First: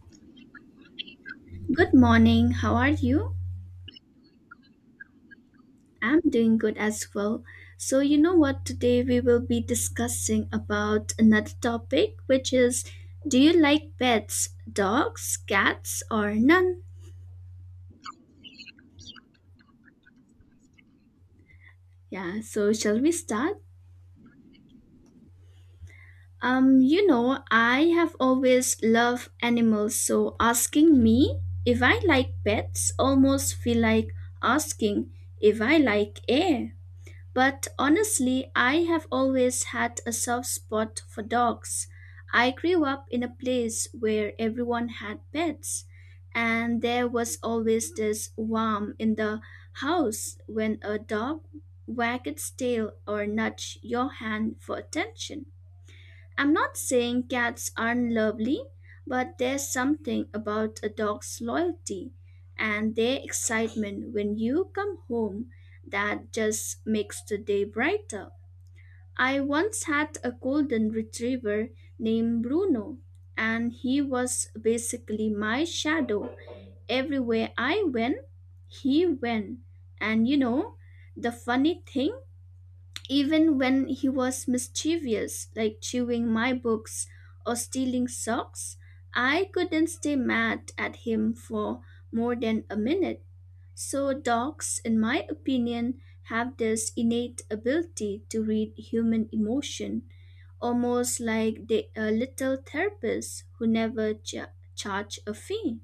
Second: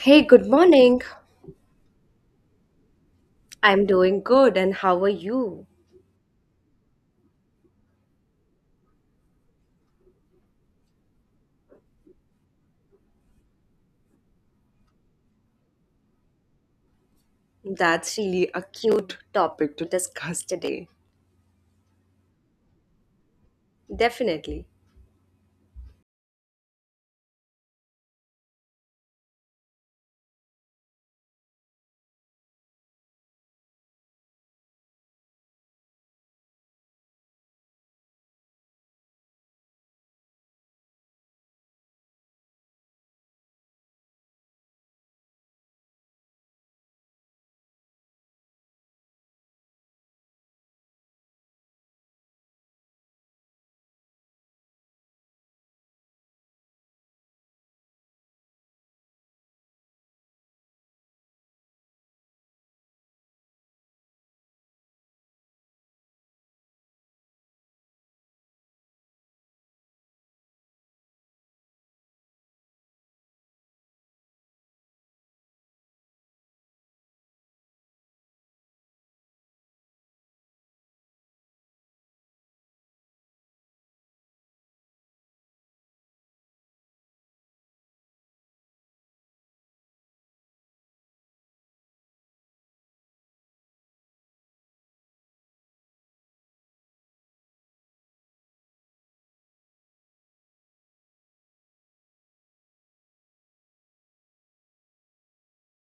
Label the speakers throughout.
Speaker 1: Hey, good morning.
Speaker 2: Good morning. How are you?
Speaker 1: I'm doing good, and how are you?
Speaker 2: I'm doing good as well. So, you know what? Today we will be discussing about another topic, which is do you like pets, dogs, cats, or none?
Speaker 1: That's really a cute topic to discuss today.
Speaker 2: Yeah, so shall we start?
Speaker 1: Definitely.
Speaker 2: You know, I have always loved animals, so asking me if I like pets almost feel like asking if I like air. But honestly, I have always had a soft spot for dogs. I grew up in a place where everyone had pets, and there was always this warmth in the house when a dog wagged its tail or nudged your hand for attention. I'm not saying cats aren't lovely, but there's something about a dog's loyalty and their excitement when you come home that just makes the day brighter. I once had a golden retriever named Bruno, and he was basically my shadow. Everywhere I went, he went. And you know, the funny thing even when he was mischievous, like chewing my books or stealing socks, I couldn't stay mad at him for more than a minute. So, dogs, in my opinion, have this innate ability to read human emotion, almost like they are little therapists who never charge a fee.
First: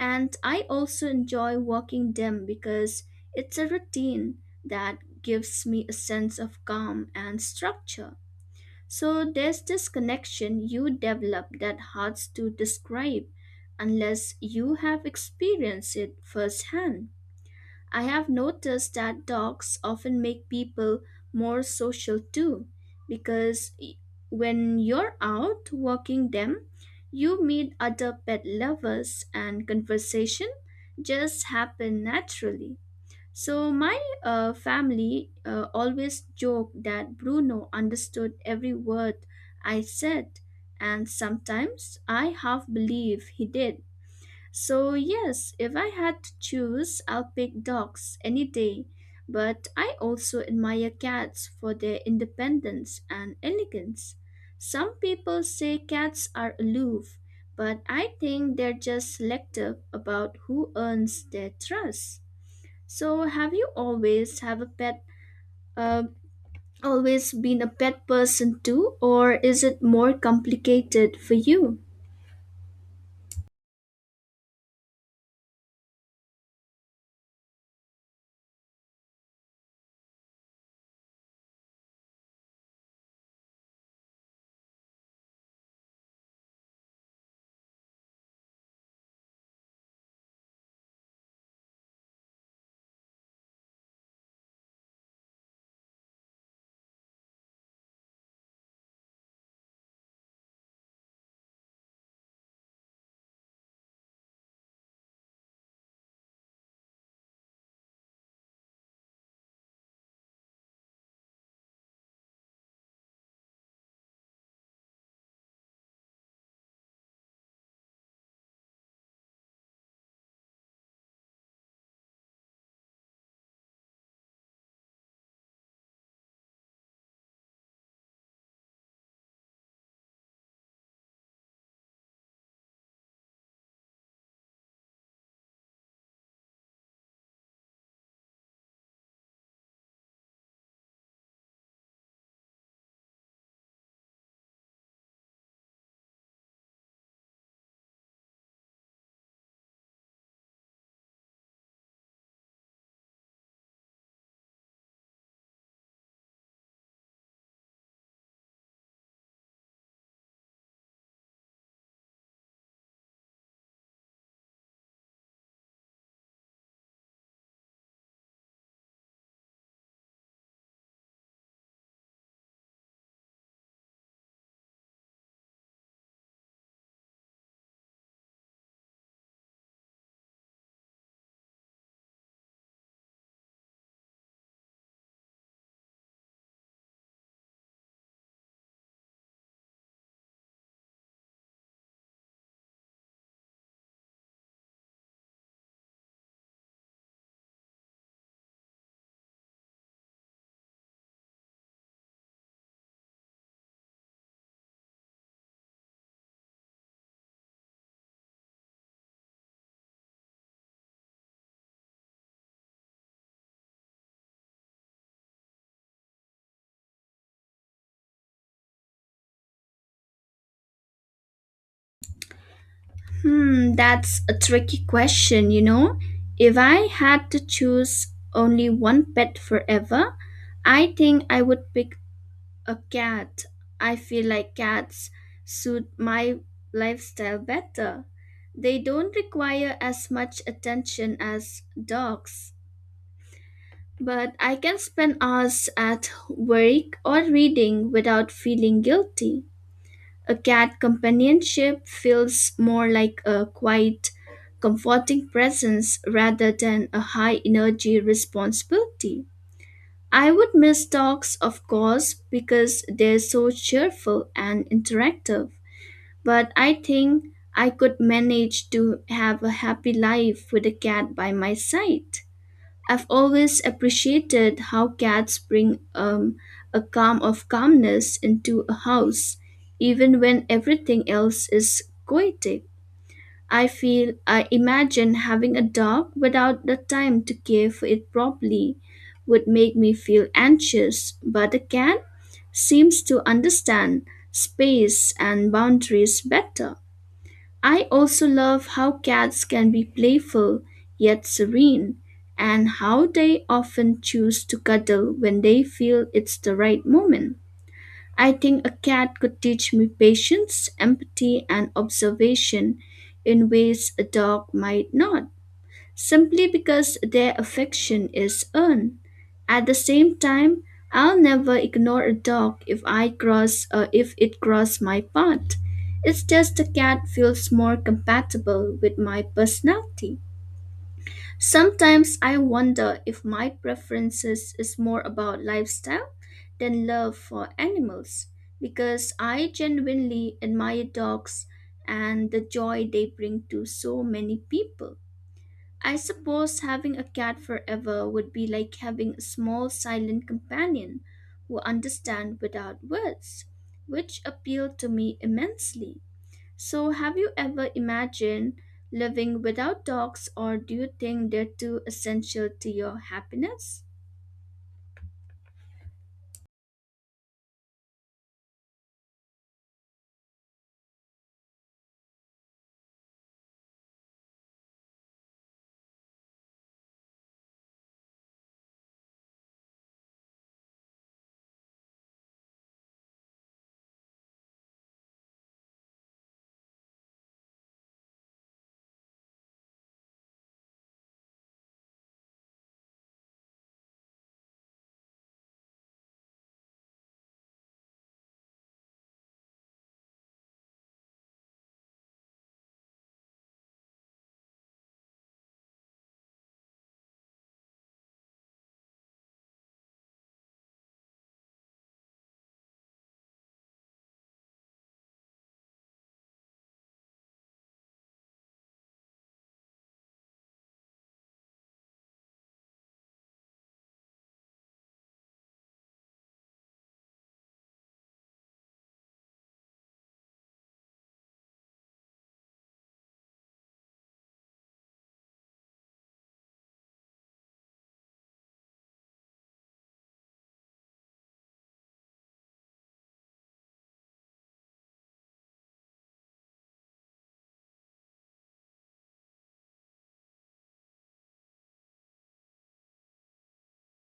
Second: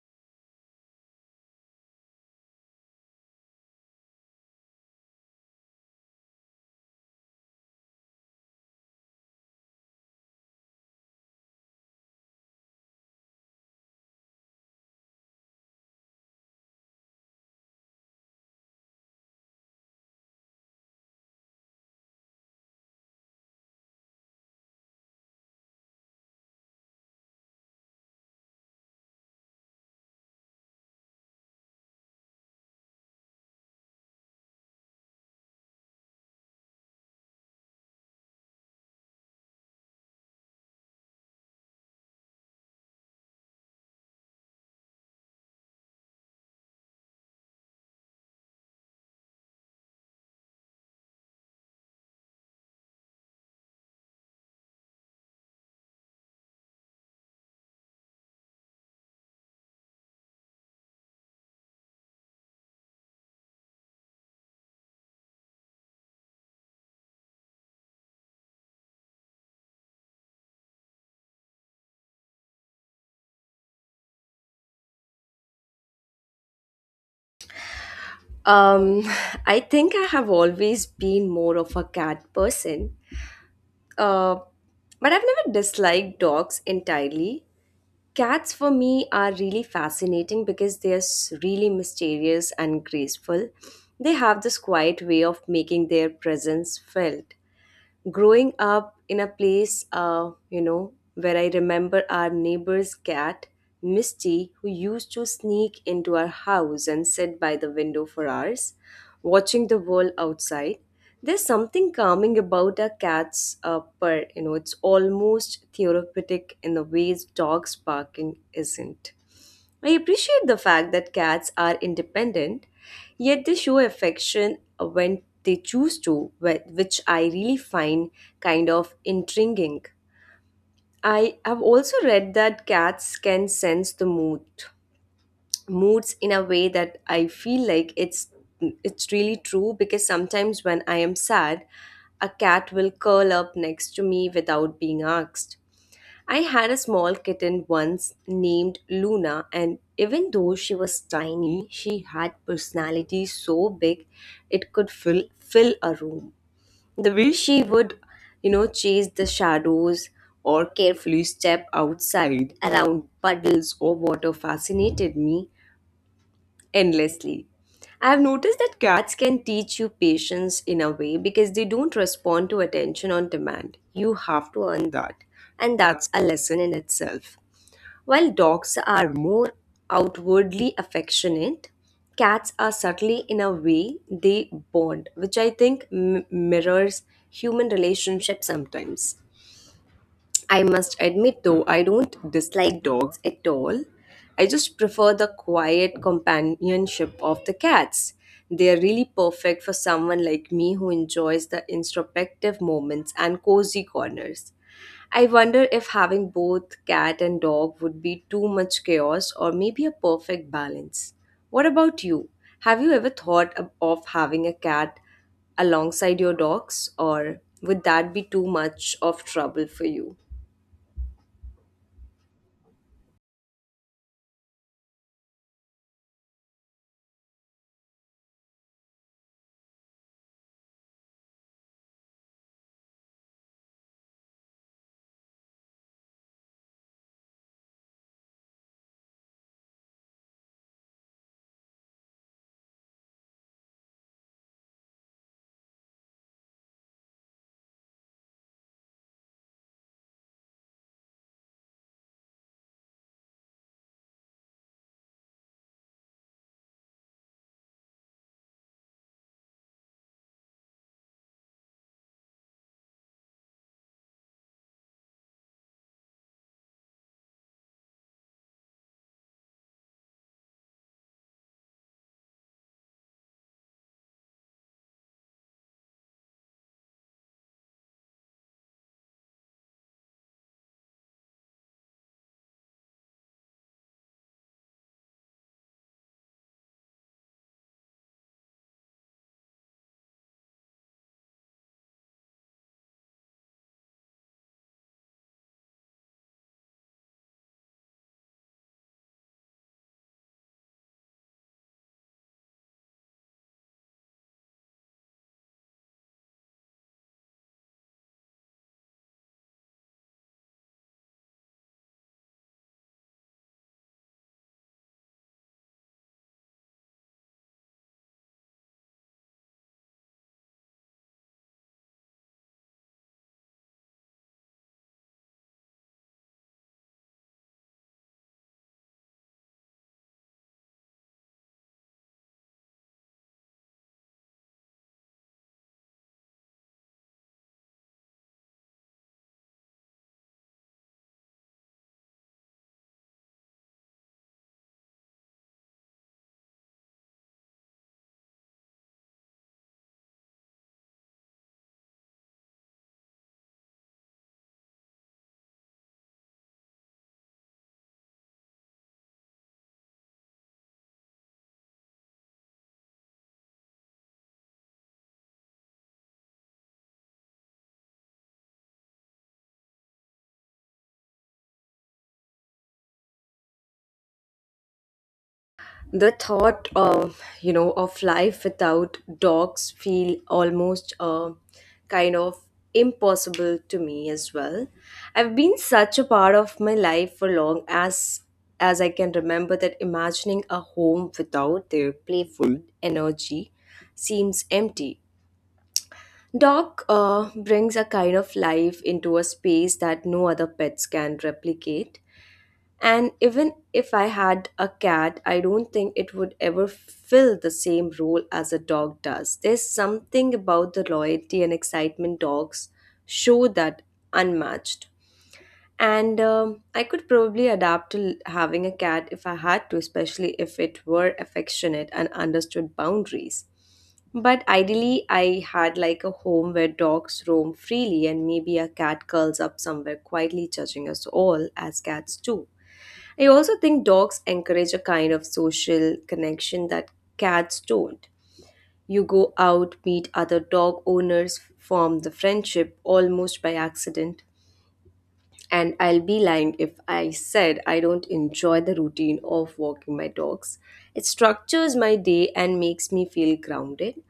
Speaker 2: And I also enjoy walking them because it's a routine that gives me a sense of calm and structure. So there's this connection you develop that hard to describe unless you have experienced it firsthand. I have noticed that dogs often make people more social too, because when you're out walking them, you meet other pet lovers and conversation just happen naturally. So my family always joked that Bruno understood every word I said, and sometimes I half believe he did so, yes, if I had to choose, I'll pick dogs any day. But I also admire cats for their independence and elegance. Some people say cats are aloof, but I think they're just selective about who earns their trust. So, have you always have a pet? Uh, Always been a pet person too, or is it more complicated for you?
Speaker 1: Um, I think I have always been more of a cat person, uh, but I've never disliked dogs entirely. Cats for me are really fascinating because they are really mysterious and graceful. They have this quiet way of making their presence felt growing up in a place where I remember our neighbor's cat Misty, who used to sneak into our house and sit by the window for hours watching the world outside. There's something calming about a cat's purr. You know it's almost therapeutic in the ways dogs barking isn't. I appreciate the fact that cats are independent, yet they show affection when they choose to, which I really find kind of intriguing. I have also read that cats can sense the moods in a way that I feel like it's really true, because sometimes when I am sad, a cat will curl up next to me without being asked. I had a small kitten once named Luna, and even though she was tiny, she had personality so big it could fill a room. The way she would, chase the shadows or carefully step outside around puddles or water fascinated me endlessly. I have noticed that cats can teach you patience in a way, because they don't respond to attention on demand. You have to earn that. And that's a lesson in itself. While dogs are more outwardly affectionate, cats are subtly in a way they bond, which I think mirrors human relationships sometimes. I must admit, though, I don't dislike dogs at all. I just prefer the quiet companionship of the cats. They are really perfect for someone like me who enjoys the introspective moments and cozy corners. I wonder if having both cat and dog would be too much chaos or maybe a perfect balance. What about you? Have you ever thought of having a cat alongside your dogs, or would that be too much of trouble for you?
Speaker 2: Hmm, that's a tricky question, you know. If I had to choose only one pet forever, I think I would pick a cat. I feel like cats suit my lifestyle better. They don't require as much attention as dogs. But I can spend hours at work or reading without feeling guilty. A cat companionship feels more like a quiet, comforting presence rather than a high energy responsibility. I would miss dogs, of course, because they're so cheerful and interactive, but I think I could manage to have a happy life with a cat by my side. I've always appreciated how cats bring a calm of calmness into a house, even when everything else is chaotic. I feel I imagine having a dog without the time to care for it properly would make me feel anxious, but a cat seems to understand space and boundaries better. I also love how cats can be playful yet serene, and how they often choose to cuddle when they feel it's the right moment. I think a cat could teach me patience, empathy, and observation in ways a dog might not simply because their affection is earned. At the same time, I'll never ignore a dog if it cross my path. It's just the cat feels more compatible with my personality. Sometimes I wonder if my preferences is more about lifestyle than love for animals because I genuinely admire dogs and the joy they bring to so many people. I suppose having a cat forever would be like having a small silent companion who understand without words, which appealed to me immensely. So, have you ever imagined living without dogs, or do you think they're too essential to your happiness?
Speaker 1: The thought of of life without dogs feel almost kind of impossible to me as well. I've been such a part of my life for long as I can remember that imagining a home without their playful energy seems empty. Dog brings a kind of life into a space that no other pets can replicate, and even if I had a cat, I don't think it would ever fill the same role as a dog does. There's something about the loyalty and excitement dogs show that unmatched. And I could probably adapt to having a cat if I had to, especially if it were affectionate and understood boundaries. But ideally, I had like a home where dogs roam freely and maybe a cat curls up somewhere quietly judging us all as cats do. I also think dogs encourage a kind of social connection that cats don't. You go out, meet other dog owners, form the friendship almost by accident. And I'll be lying if I said I don't enjoy the routine of walking my dogs. It structures my day and makes me feel grounded.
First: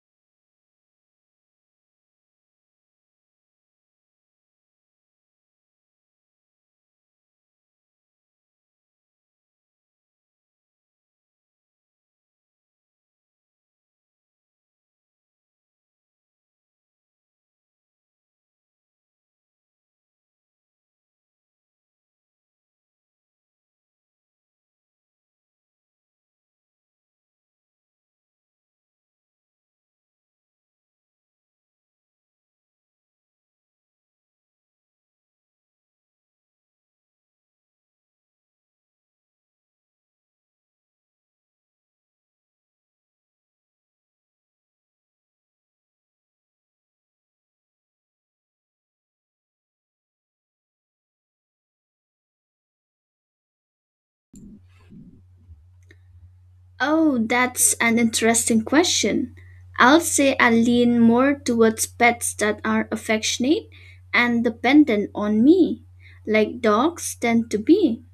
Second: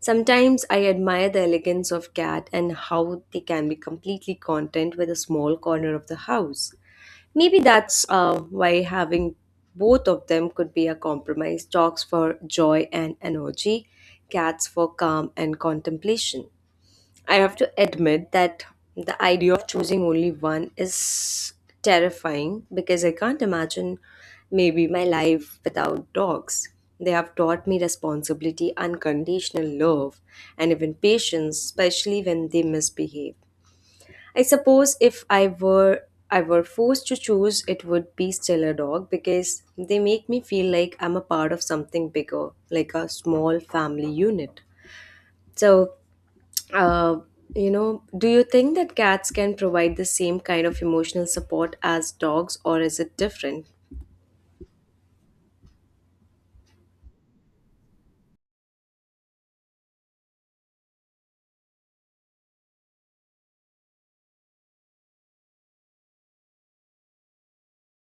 Speaker 1: Sometimes I admire the elegance of cat and how they can be completely content with a small corner of the house. Maybe that's why having both of them could be a compromise: dogs for joy and energy, cats for calm and contemplation. I have to admit that the idea of choosing only one is terrifying because I can't imagine maybe my life without dogs. They have taught me responsibility, unconditional love, and even patience, especially when they misbehave. I suppose if I were I were forced to choose, it would be still a dog because they make me feel like I'm a part of something bigger, like a small family unit. So, uh, do you think that cats can provide the same kind of emotional support as dogs, or is it different?
Speaker 2: Oh, that's an interesting question. I'll say I lean more towards pets that are affectionate and dependent on me, like dogs tend to be.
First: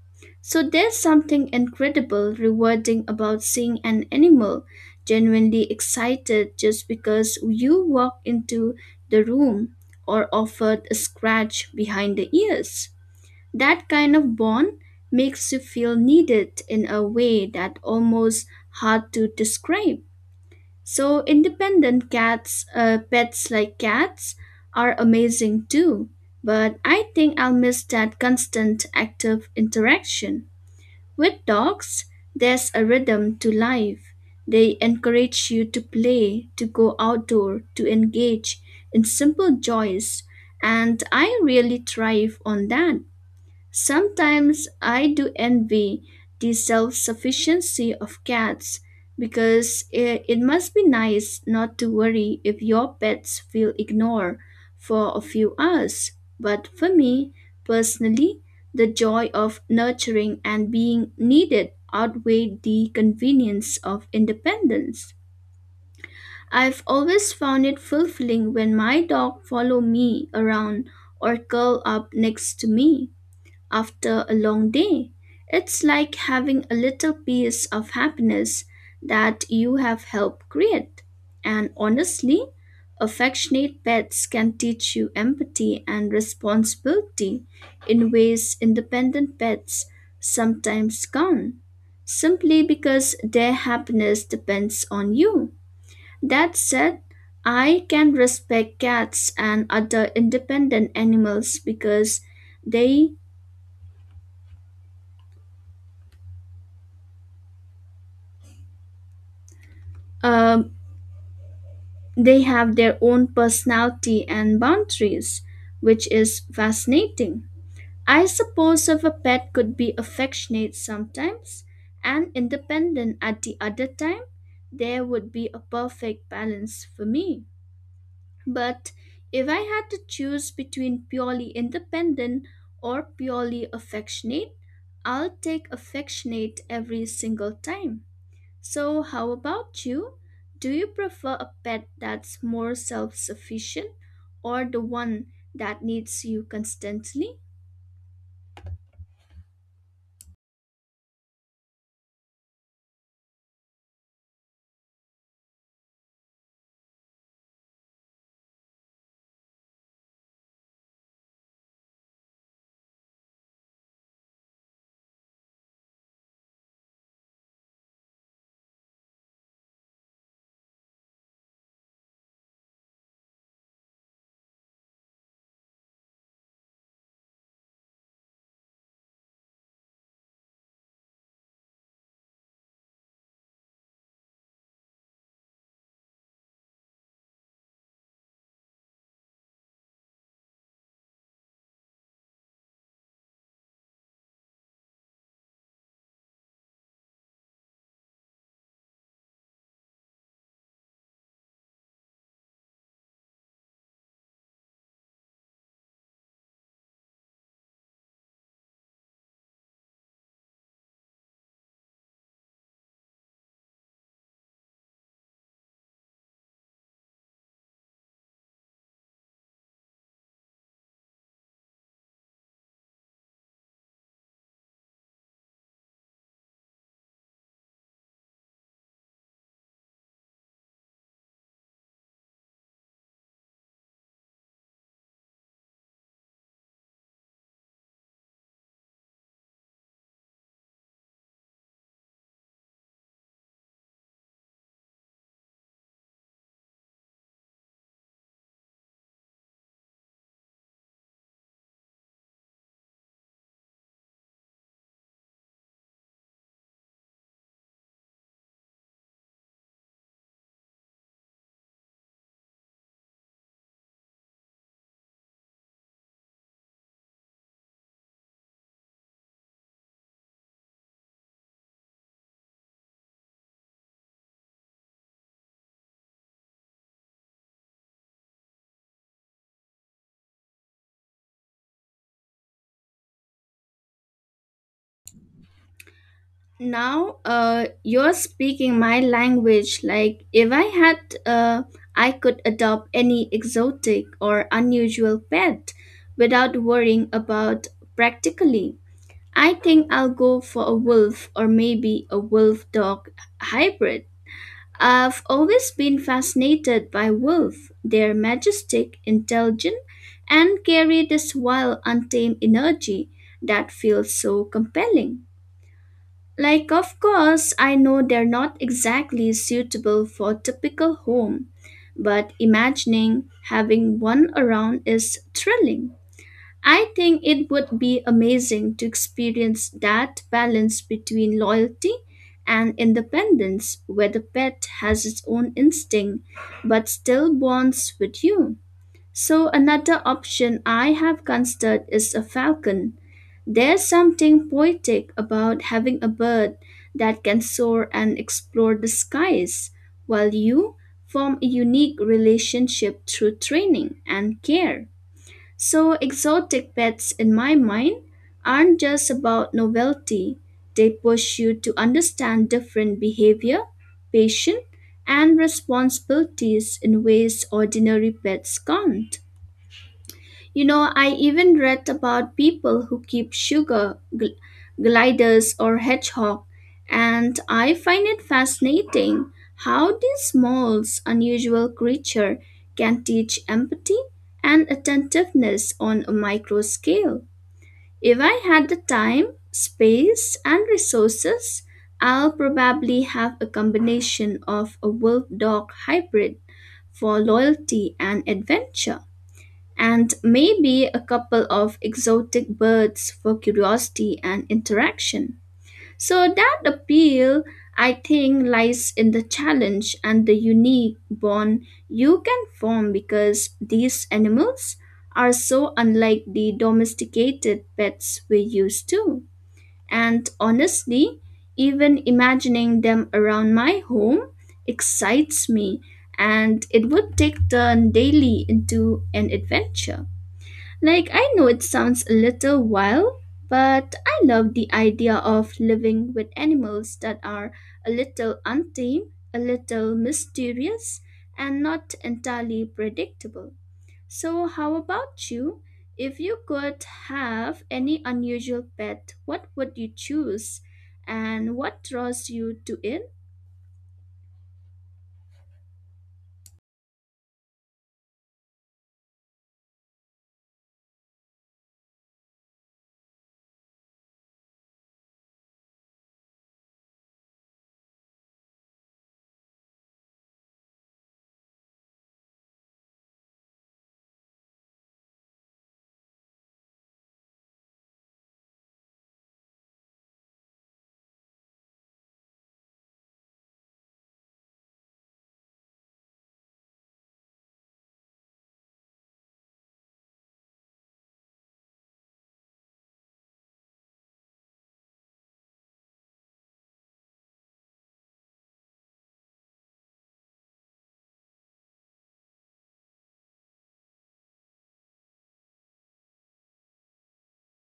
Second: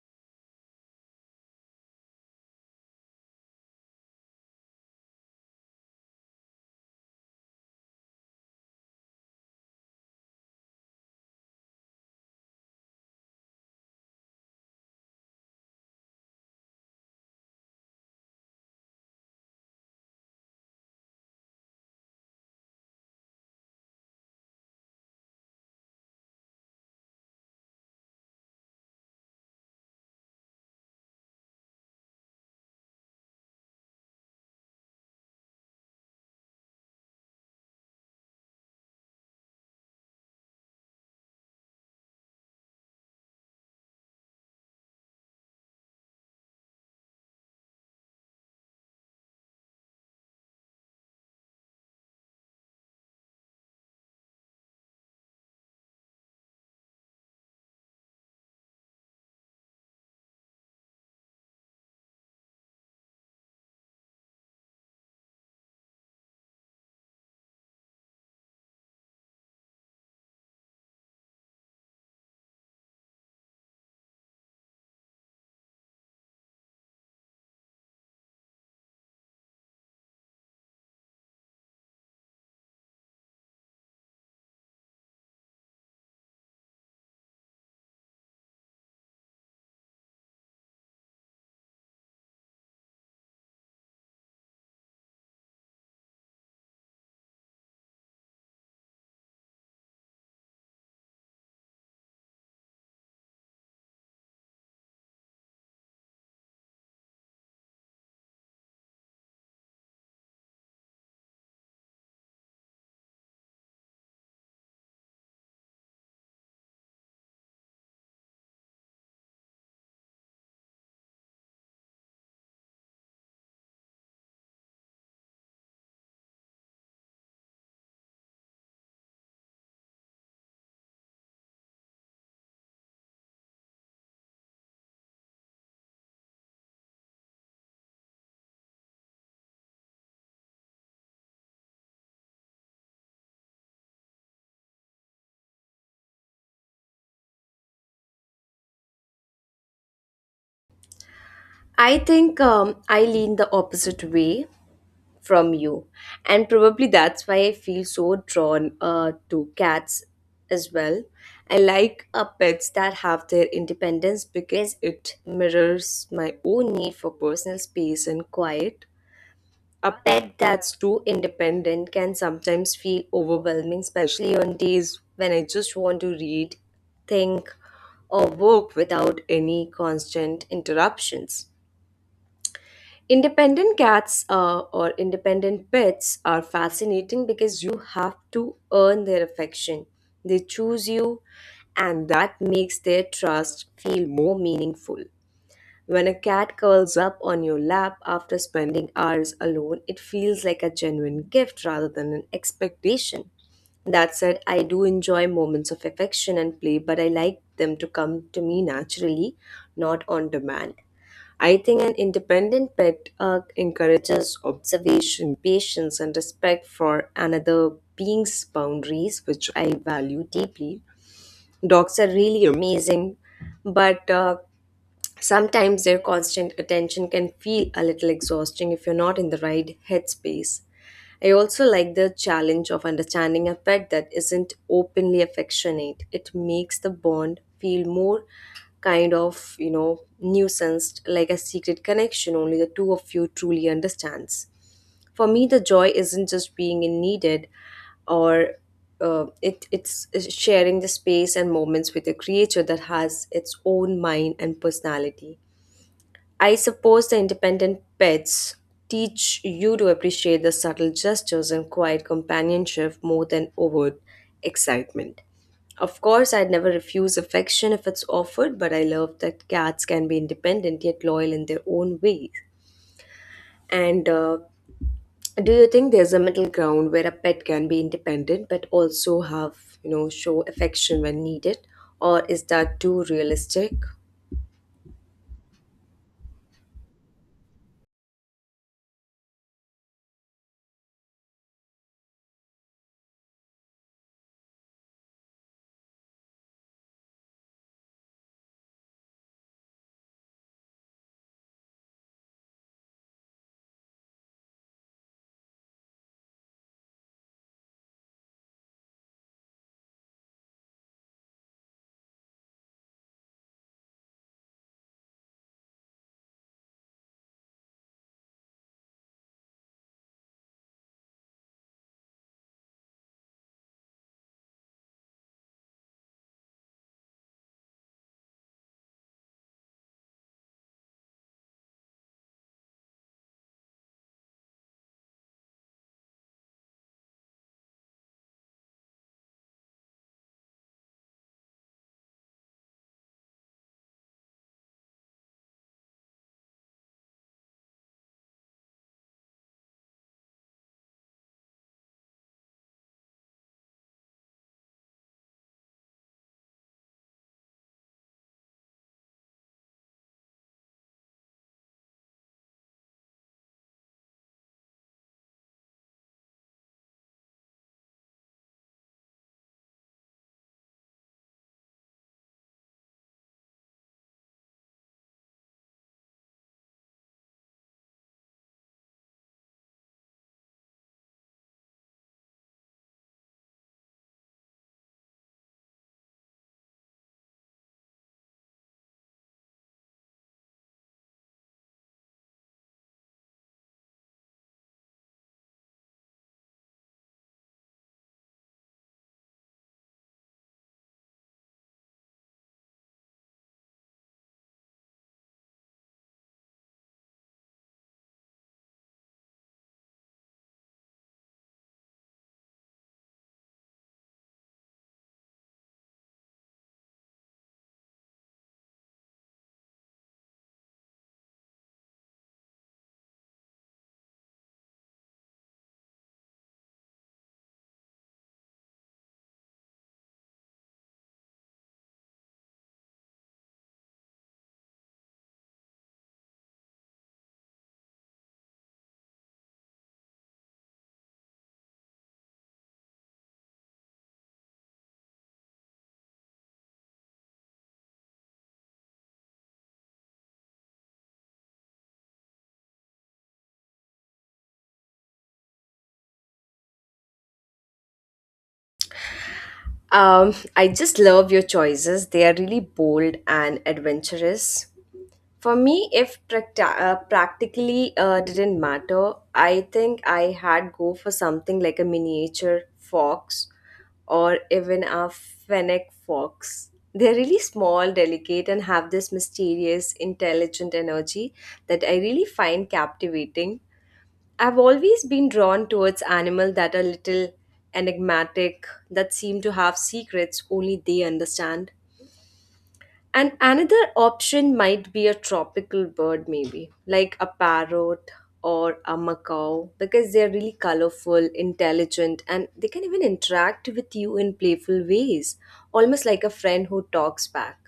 Speaker 2: So there's something incredible rewarding about seeing an animal genuinely excited just because you walked into the room or offered a scratch behind the ears. That kind of bond makes you feel needed in a way that almost hard to describe. So pets like cats, are amazing too. But I think I'll miss that constant active interaction. With dogs, there's a rhythm to life. They encourage you to play, to go outdoor, to engage in simple joys, and I really thrive on that. Sometimes I do envy the self sufficiency of cats because it must be nice not to worry if your pets feel ignored for a few hours. But for me personally, the joy of nurturing and being needed outweighed the convenience of independence. I've always found it fulfilling when my dog follow me around or curl up next to me after a long day. It's like having a little piece of happiness that you have helped create. And honestly, affectionate pets can teach you empathy and responsibility in ways independent pets sometimes can't, simply because their happiness depends on you. That said, I can respect cats and other independent animals because they uh. They have their own personality and boundaries, which is fascinating. I suppose if a pet could be affectionate sometimes and independent at the other time, there would be a perfect balance for me. But if I had to choose between purely independent or purely affectionate, I'll take affectionate every single time. So, how about you? Do you prefer a pet that's more self sufficient or the one that needs you constantly?
Speaker 1: I think I lean the opposite way from you. And probably that's why I feel so drawn to cats as well. I like pets that have their independence, because it mirrors my own need for personal space and quiet. A pet that's too independent can sometimes feel overwhelming, especially on days when I just want to read, think, or work without any constant interruptions. Independent cats or independent pets are fascinating because you have to earn their affection. They choose you, and that makes their trust feel more meaningful. When a cat curls up on your lap after spending hours alone, it feels like a genuine gift rather than an expectation. That said, I do enjoy moments of affection and play, but I like them to come to me naturally, not on demand. I think an independent pet encourages observation, patience, and respect for another being's boundaries, which I value deeply. Dogs are really amazing, but sometimes their constant attention can feel a little exhausting if you're not in the right headspace. I also like the challenge of understanding a pet that isn't openly affectionate. It makes the bond feel more kind of, nuanced, like a secret connection only the two of you truly understands. For me, the joy isn't just being in needed or it's sharing the space and moments with a creature that has its own mind and personality. I suppose the independent pets teach you to appreciate the subtle gestures and quiet companionship more than overt excitement. Of course, I'd never refuse affection if it's offered, but I love that cats can be independent yet loyal in their own ways. And do you think there's a middle ground where a pet can be independent but also have, show affection when needed? Or is that too realistic?
Speaker 2: Now, you're speaking my language. Like, if I had, uh, I could adopt any exotic or unusual pet without worrying about practically. I think I'll go for a wolf or maybe a wolf dog hybrid. I've always been fascinated by wolves. They're majestic, intelligent, and carry this wild, untamed energy that feels so compelling. Like, of course, I know they're not exactly suitable for typical home, but imagining having one around is thrilling. I think it would be amazing to experience that balance between loyalty and independence, where the pet has its own instinct but still bonds with you. So, another option I have considered is a falcon. There's something poetic about having a bird that can soar and explore the skies, while you form a unique relationship through training and care. So, exotic pets, in my mind, aren't just about novelty. They push you to understand different behavior, patience, and responsibilities in ways ordinary pets can't. You know, I even read about people who keep gliders or hedgehog, and I find it fascinating how these small, unusual creature can teach empathy and attentiveness on a micro scale. If I had the time, space, and resources, I'll probably have a combination of a wolf-dog hybrid for loyalty and adventure and maybe a couple of exotic birds for curiosity and interaction. So, that appeal, I think, lies in the challenge and the unique bond you can form because these animals are so unlike the domesticated pets we're used to. And honestly, even imagining them around my home excites me, and it would take turn daily into an adventure. Like, I know it sounds a little wild, but I love the idea of living with animals that are a little untamed, a little mysterious, and not entirely predictable. So, how about you? If you could have any unusual pet, what would you choose? And what draws you to it?
Speaker 1: I just love your choices. They are really bold and adventurous. For me, if practically didn't matter, I think I had go for something like a miniature fox or even a fennec fox. They're really small, delicate, and have this mysterious, intelligent energy that I really find captivating. I've always been drawn towards animals that are little enigmatic, that seem to have secrets only they understand. And another option might be a tropical bird, maybe like a parrot or a macaw, because they're really colorful, intelligent, and they can even interact with you in playful ways, almost like a friend who talks back.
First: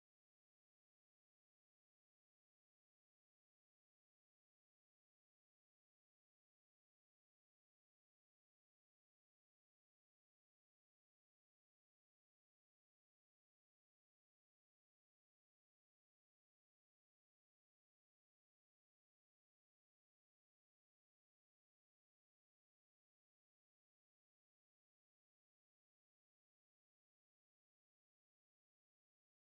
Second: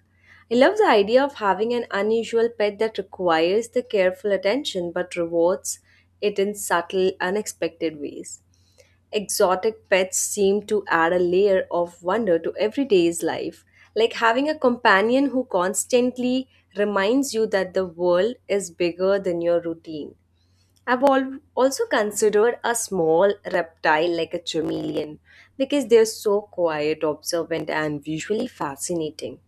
Speaker 1: I love the idea of having an unusual pet that requires the careful attention but rewards it in subtle, unexpected ways. Exotic pets seem to add a layer of wonder to everyday's life, like having a companion who constantly reminds you that the world is bigger than your routine. I've also considered a small reptile like a chameleon, because they're so quiet, observant, and visually fascinating.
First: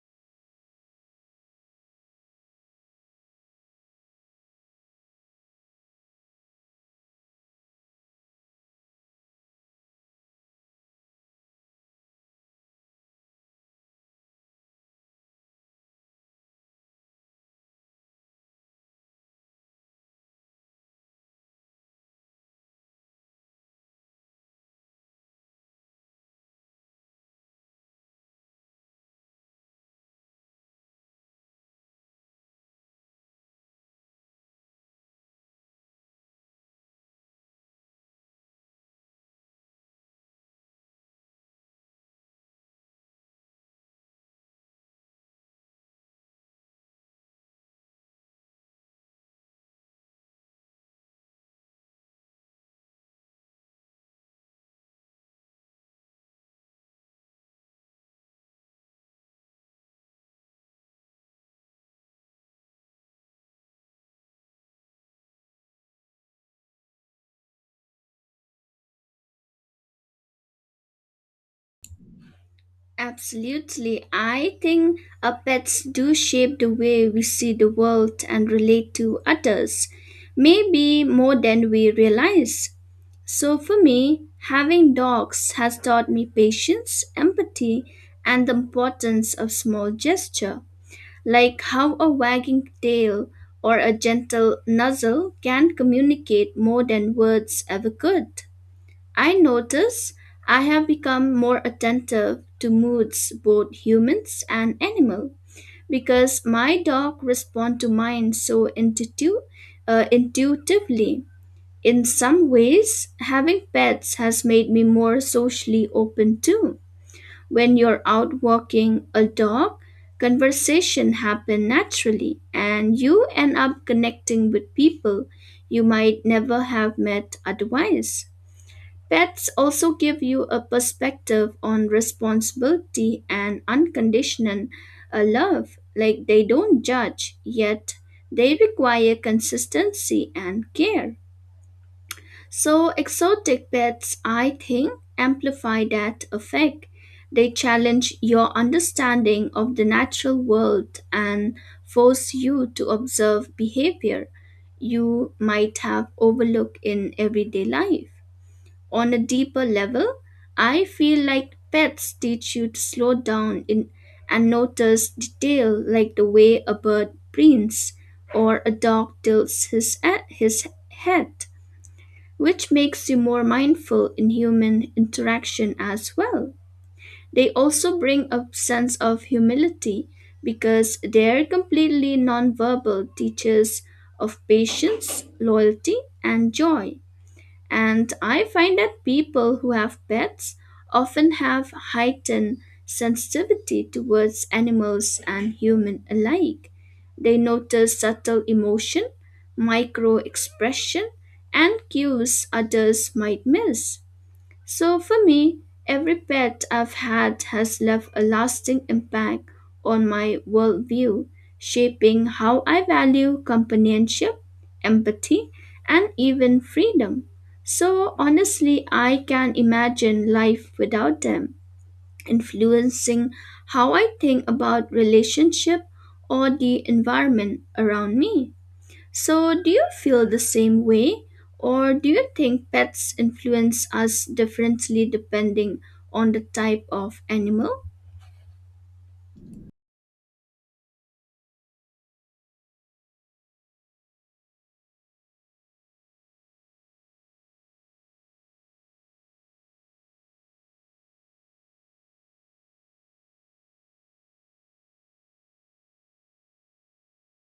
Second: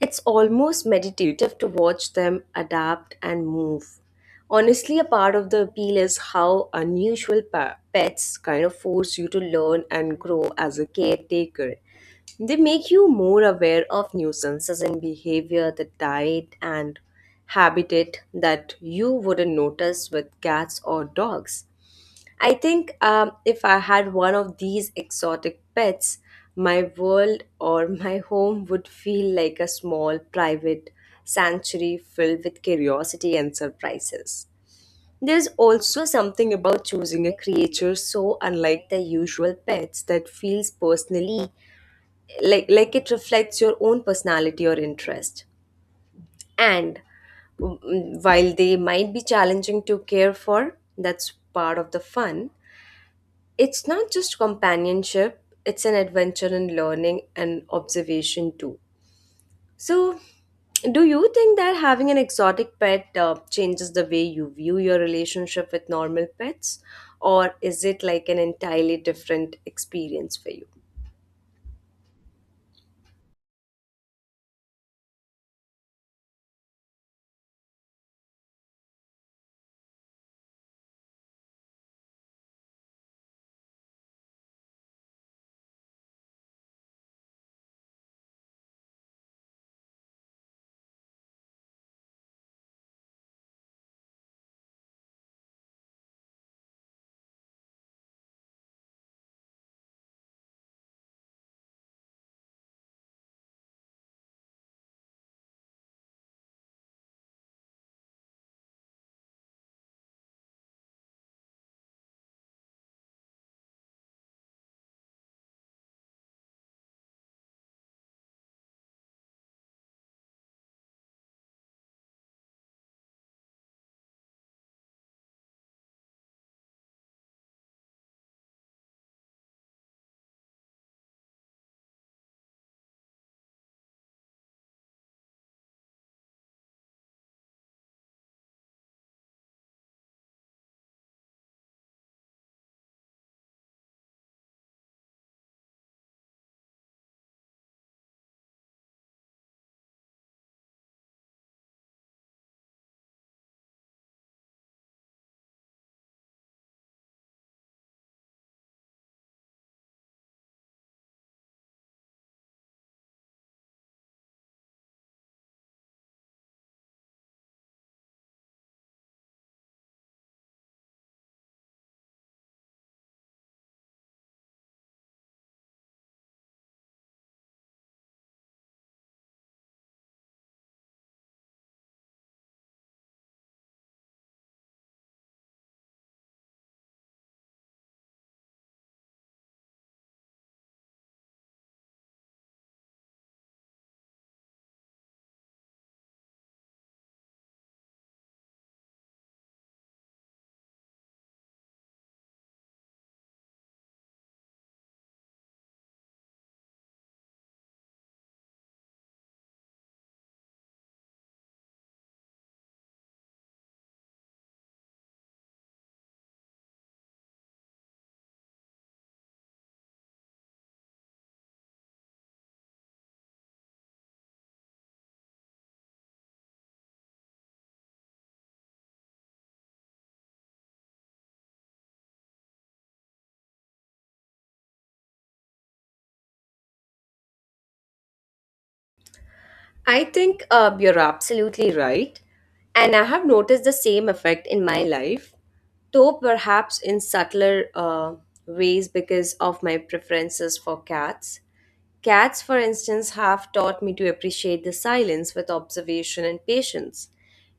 Speaker 1: It's almost meditative to watch them adapt and move. Honestly, a part of the appeal is how unusual pets kind of force you to learn and grow as a caretaker. They make you more aware of nuisances in behavior, the diet, and habitat that you wouldn't notice with cats or dogs. I think if I had one of these exotic pets, my world or my home would feel like a small private sanctuary filled with curiosity and surprises. There's also something about choosing a creature so unlike the usual pets that feels personally like it reflects your own personality or interest. And while they might be challenging to care for, that's part of the fun. It's not just companionship, it's an adventure in learning and observation too. So, do you think that having an exotic pet changes the way you view your relationship with normal pets? Or is it like an entirely different experience for you?
Speaker 2: Absolutely. I think our pets do shape the way we see the world and relate to others, maybe more than we realize. So, for me, having dogs has taught me patience, empathy, and the importance of small gesture, like how a wagging tail or a gentle nuzzle can communicate more than words ever could. I notice I have become more attentive to moods, both humans and animal, because my dog respond to mine so intuitively. In some ways, having pets has made me more socially open too. When you're out walking a dog, conversation happen naturally, and you end up connecting with people you might never have met otherwise. Pets also give you a perspective on responsibility and unconditional love. Like they don't judge, yet they require consistency and care. So, exotic pets, I think, amplify that effect. They challenge your understanding of the natural world and force you to observe behavior you might have overlooked in everyday life. On a deeper level, I feel like pets teach you to and notice detail like the way a bird prints or a his head, which makes you more mindful in human interaction as well. They also bring a sense of humility because their completely nonverbal teaches of patience, loyalty, and joy, and I find that people who have pets often have heightened sensitivity towards animals and human alike. They notice subtle emotion, micro expression, and cues others might miss. So for me, every pet I've had has left a lasting impact on my worldview, shaping how I value companionship, empathy, and even freedom. So honestly, I can imagine life without them, influencing how I think about relationship or the environment around me. So, do you feel the same way, or do you think pets influence us differently depending on the type of animal?
Speaker 1: I think you're absolutely right. And I have noticed the same effect in my life, though perhaps in subtler ways because of my preferences for cats. Cats, for instance, have taught me to appreciate the silence with observation and patience.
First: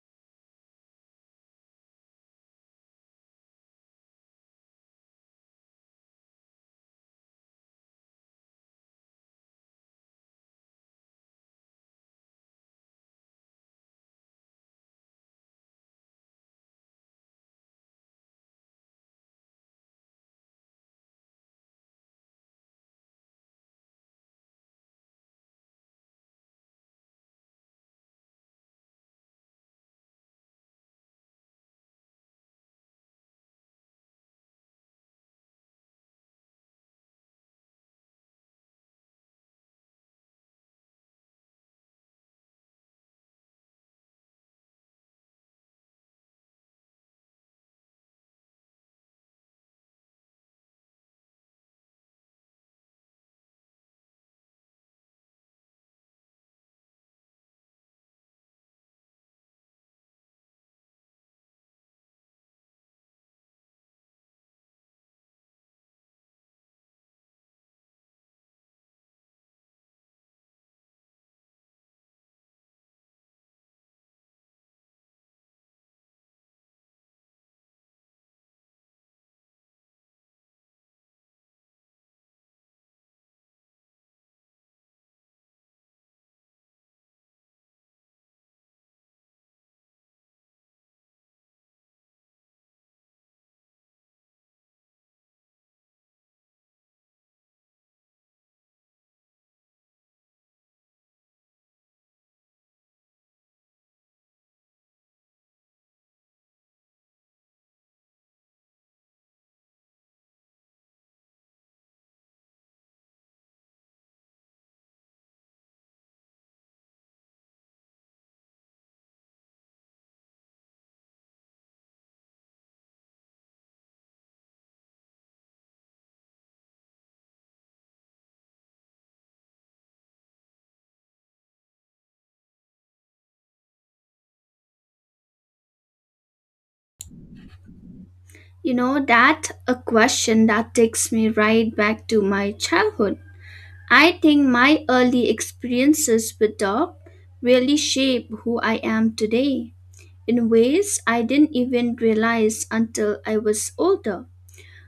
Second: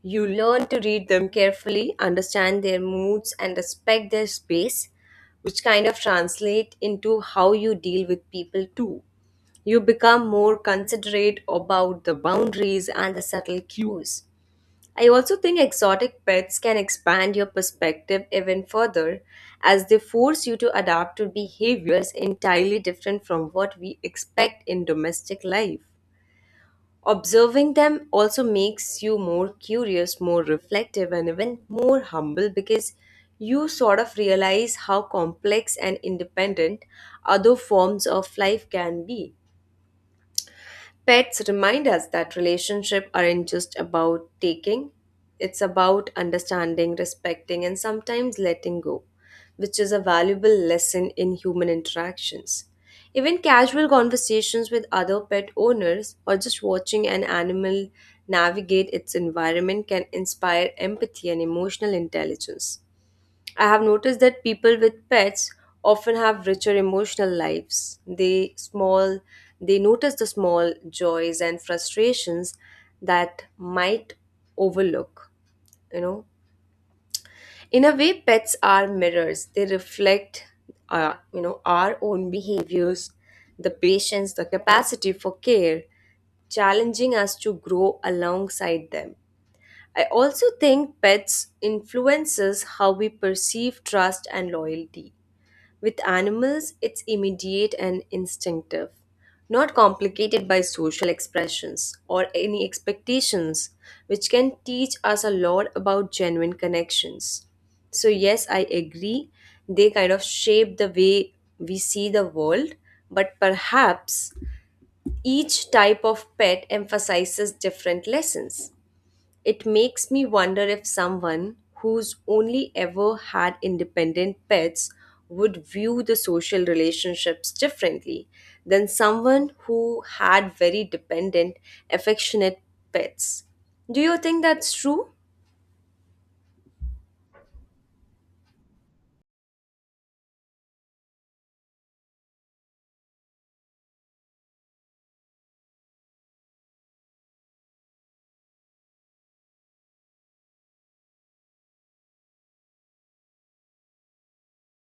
Speaker 1: You learn to read them carefully, understand their moods, and respect their space, which kind of translate into how you deal with people too. You become more considerate about the boundaries and the subtle cues. I also think exotic pets can expand your perspective even further, as they force you to adapt to behaviors entirely different from what we expect in domestic life. Observing them also makes you more curious, more reflective, and even more humble, because you sort of realize how complex and independent other forms of life can be. Pets remind us that relationships aren't just about taking, it's about understanding, respecting, and sometimes letting go, which is a valuable lesson in human interactions. Even casual conversations with other pet owners or just watching an animal navigate its environment can inspire empathy and emotional intelligence. I have noticed that people with pets often have richer emotional lives. They notice the small joys and frustrations that might overlook, you know. In a way, pets are mirrors. They reflect our own behaviors, the patience, the capacity for care, challenging us to grow alongside them. I also think pets influences how we perceive trust and loyalty. With animals, it's immediate and instinctive, not complicated by social expressions or any expectations, which can teach us a lot about genuine connections. So, yes, I agree, they kind of shape the way we see the world, but perhaps each type of pet emphasizes different lessons. It makes me wonder if someone who's only ever had independent pets would view the social relationships differently than someone who had very dependent, affectionate pets. Do you think that's true?
Speaker 2: You know, that a question that takes me right back to my childhood. I think my early experiences with dog really shape who I am today in ways I didn't even realize until I was older.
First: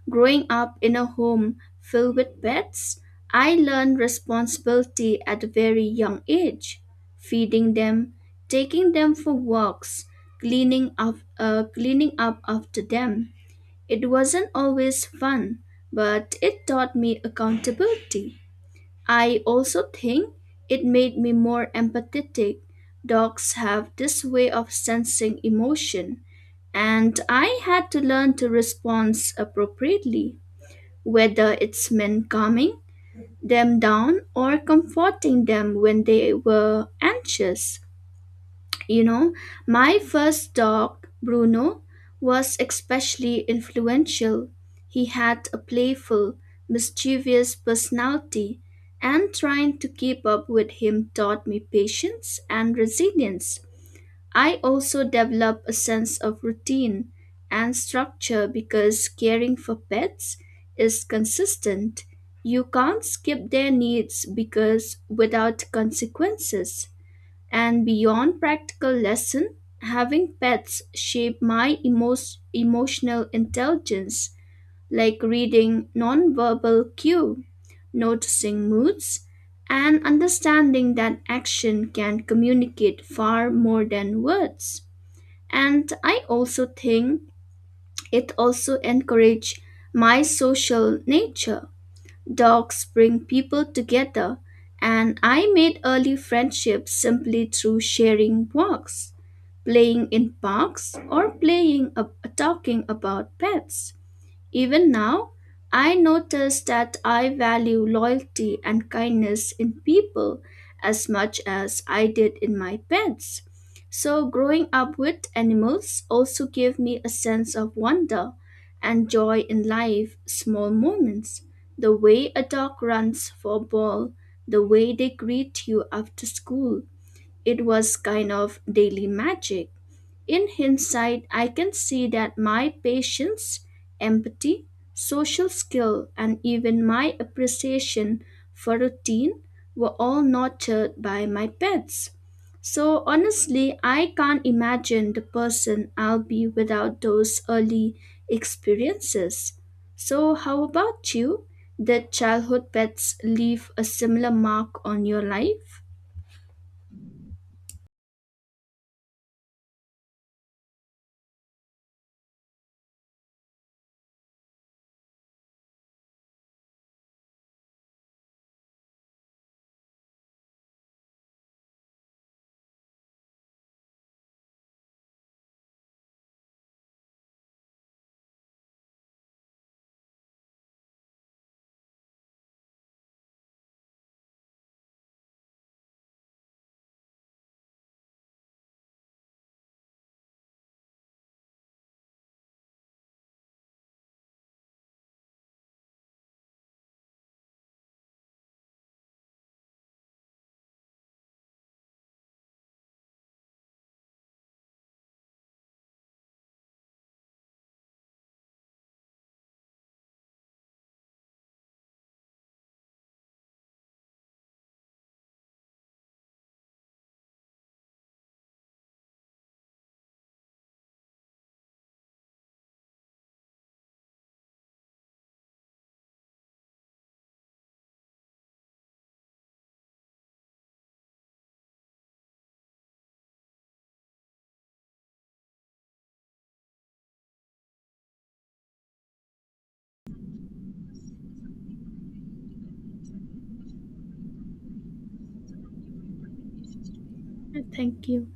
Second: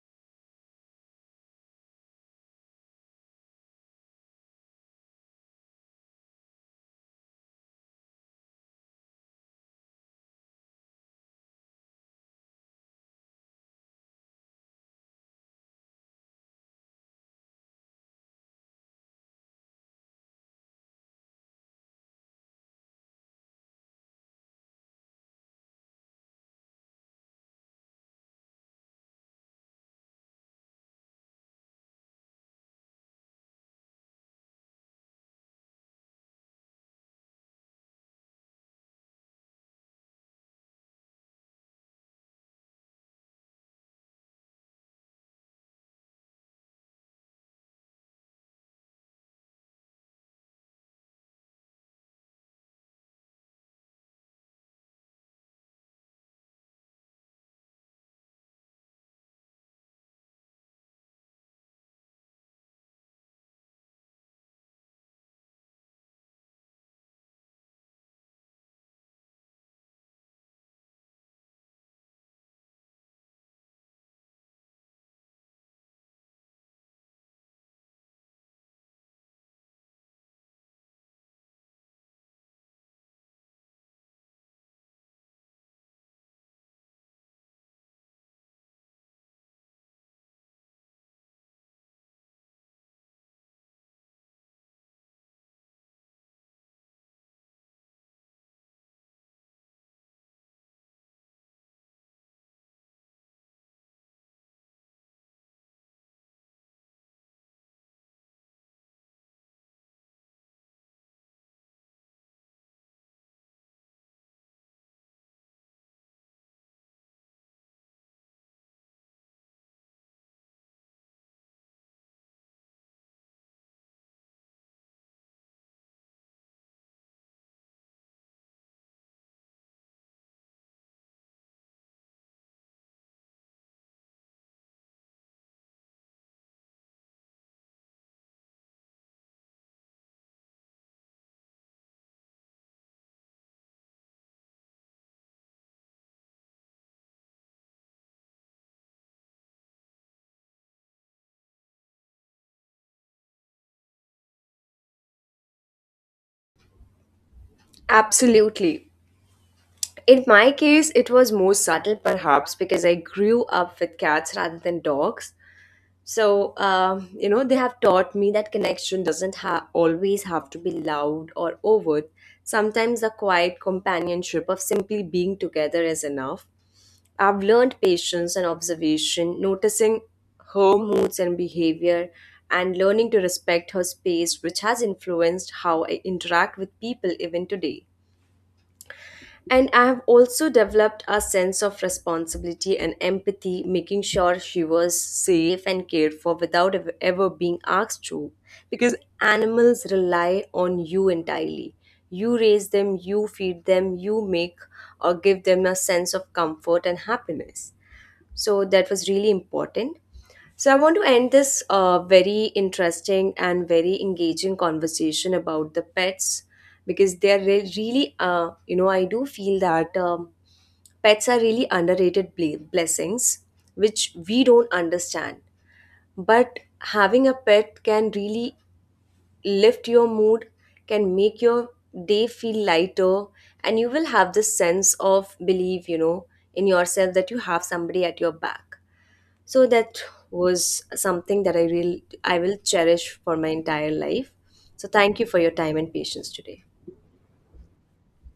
Speaker 2: Growing up in a home filled with pets, I learned responsibility at a very young age. Feeding them, taking them for walks, cleaning up after them. It wasn't always fun, but it taught me accountability. I also think it made me more empathetic. Dogs have this way of sensing emotion, and I had to learn to respond appropriately whether it's meant calming them down or comforting them when they were anxious. You know, my first dog, Bruno, was especially influential. He had a playful, mischievous personality, and trying to keep up with him taught me patience and resilience. I also develop a sense of routine and structure because caring for pets is consistent. You can't skip their needs because without consequences. And beyond practical lesson, having pets shape my emotional intelligence like reading nonverbal cue, noticing moods, and understanding that action can communicate far more than words, and I also think it also encourage my social nature. Dogs bring people together, and I made early friendships simply through sharing walks, playing in parks, or playing talking about pets. Even now, I notice that I value loyalty and kindness in people as much as I did in my pets. So, growing up with animals also gave me a sense of wonder and joy in life, small moments. The way a dog runs for a ball, the way they greet you after school, it was kind of daily magic. In hindsight, I can see that my patience, empathy, social skill, and even my appreciation for routine were all nurtured by my pets. So honestly, I can't imagine the person I'll be without those early experiences. So, how about you? Did childhood pets leave a similar mark on your life?
Speaker 1: Absolutely. In my case, it was more subtle perhaps because I grew up with cats rather than dogs. So, they have taught me that connection doesn't always have to be loud or overt. Sometimes the quiet companionship of simply being together is enough. I've learned patience and observation, noticing her moods and behavior, and learning to respect her space, which has influenced how I interact with people even today. And I have also developed a sense of responsibility and empathy, making sure she was safe and cared for without ever being asked to. Because animals rely on you entirely. You raise them, you feed them, you make or give them a sense of comfort and happiness. So that was really important. So, I want to end this very interesting and very engaging conversation about the pets, because they are really, I do feel that pets are really underrated blessings which we don't understand. But having a pet can really lift your mood, can make your day feel lighter, and you will have this sense of belief, in yourself that you have somebody at your back. So that was something that I will cherish for my entire life. So thank you for your time and patience today.
Speaker 2: Thank you.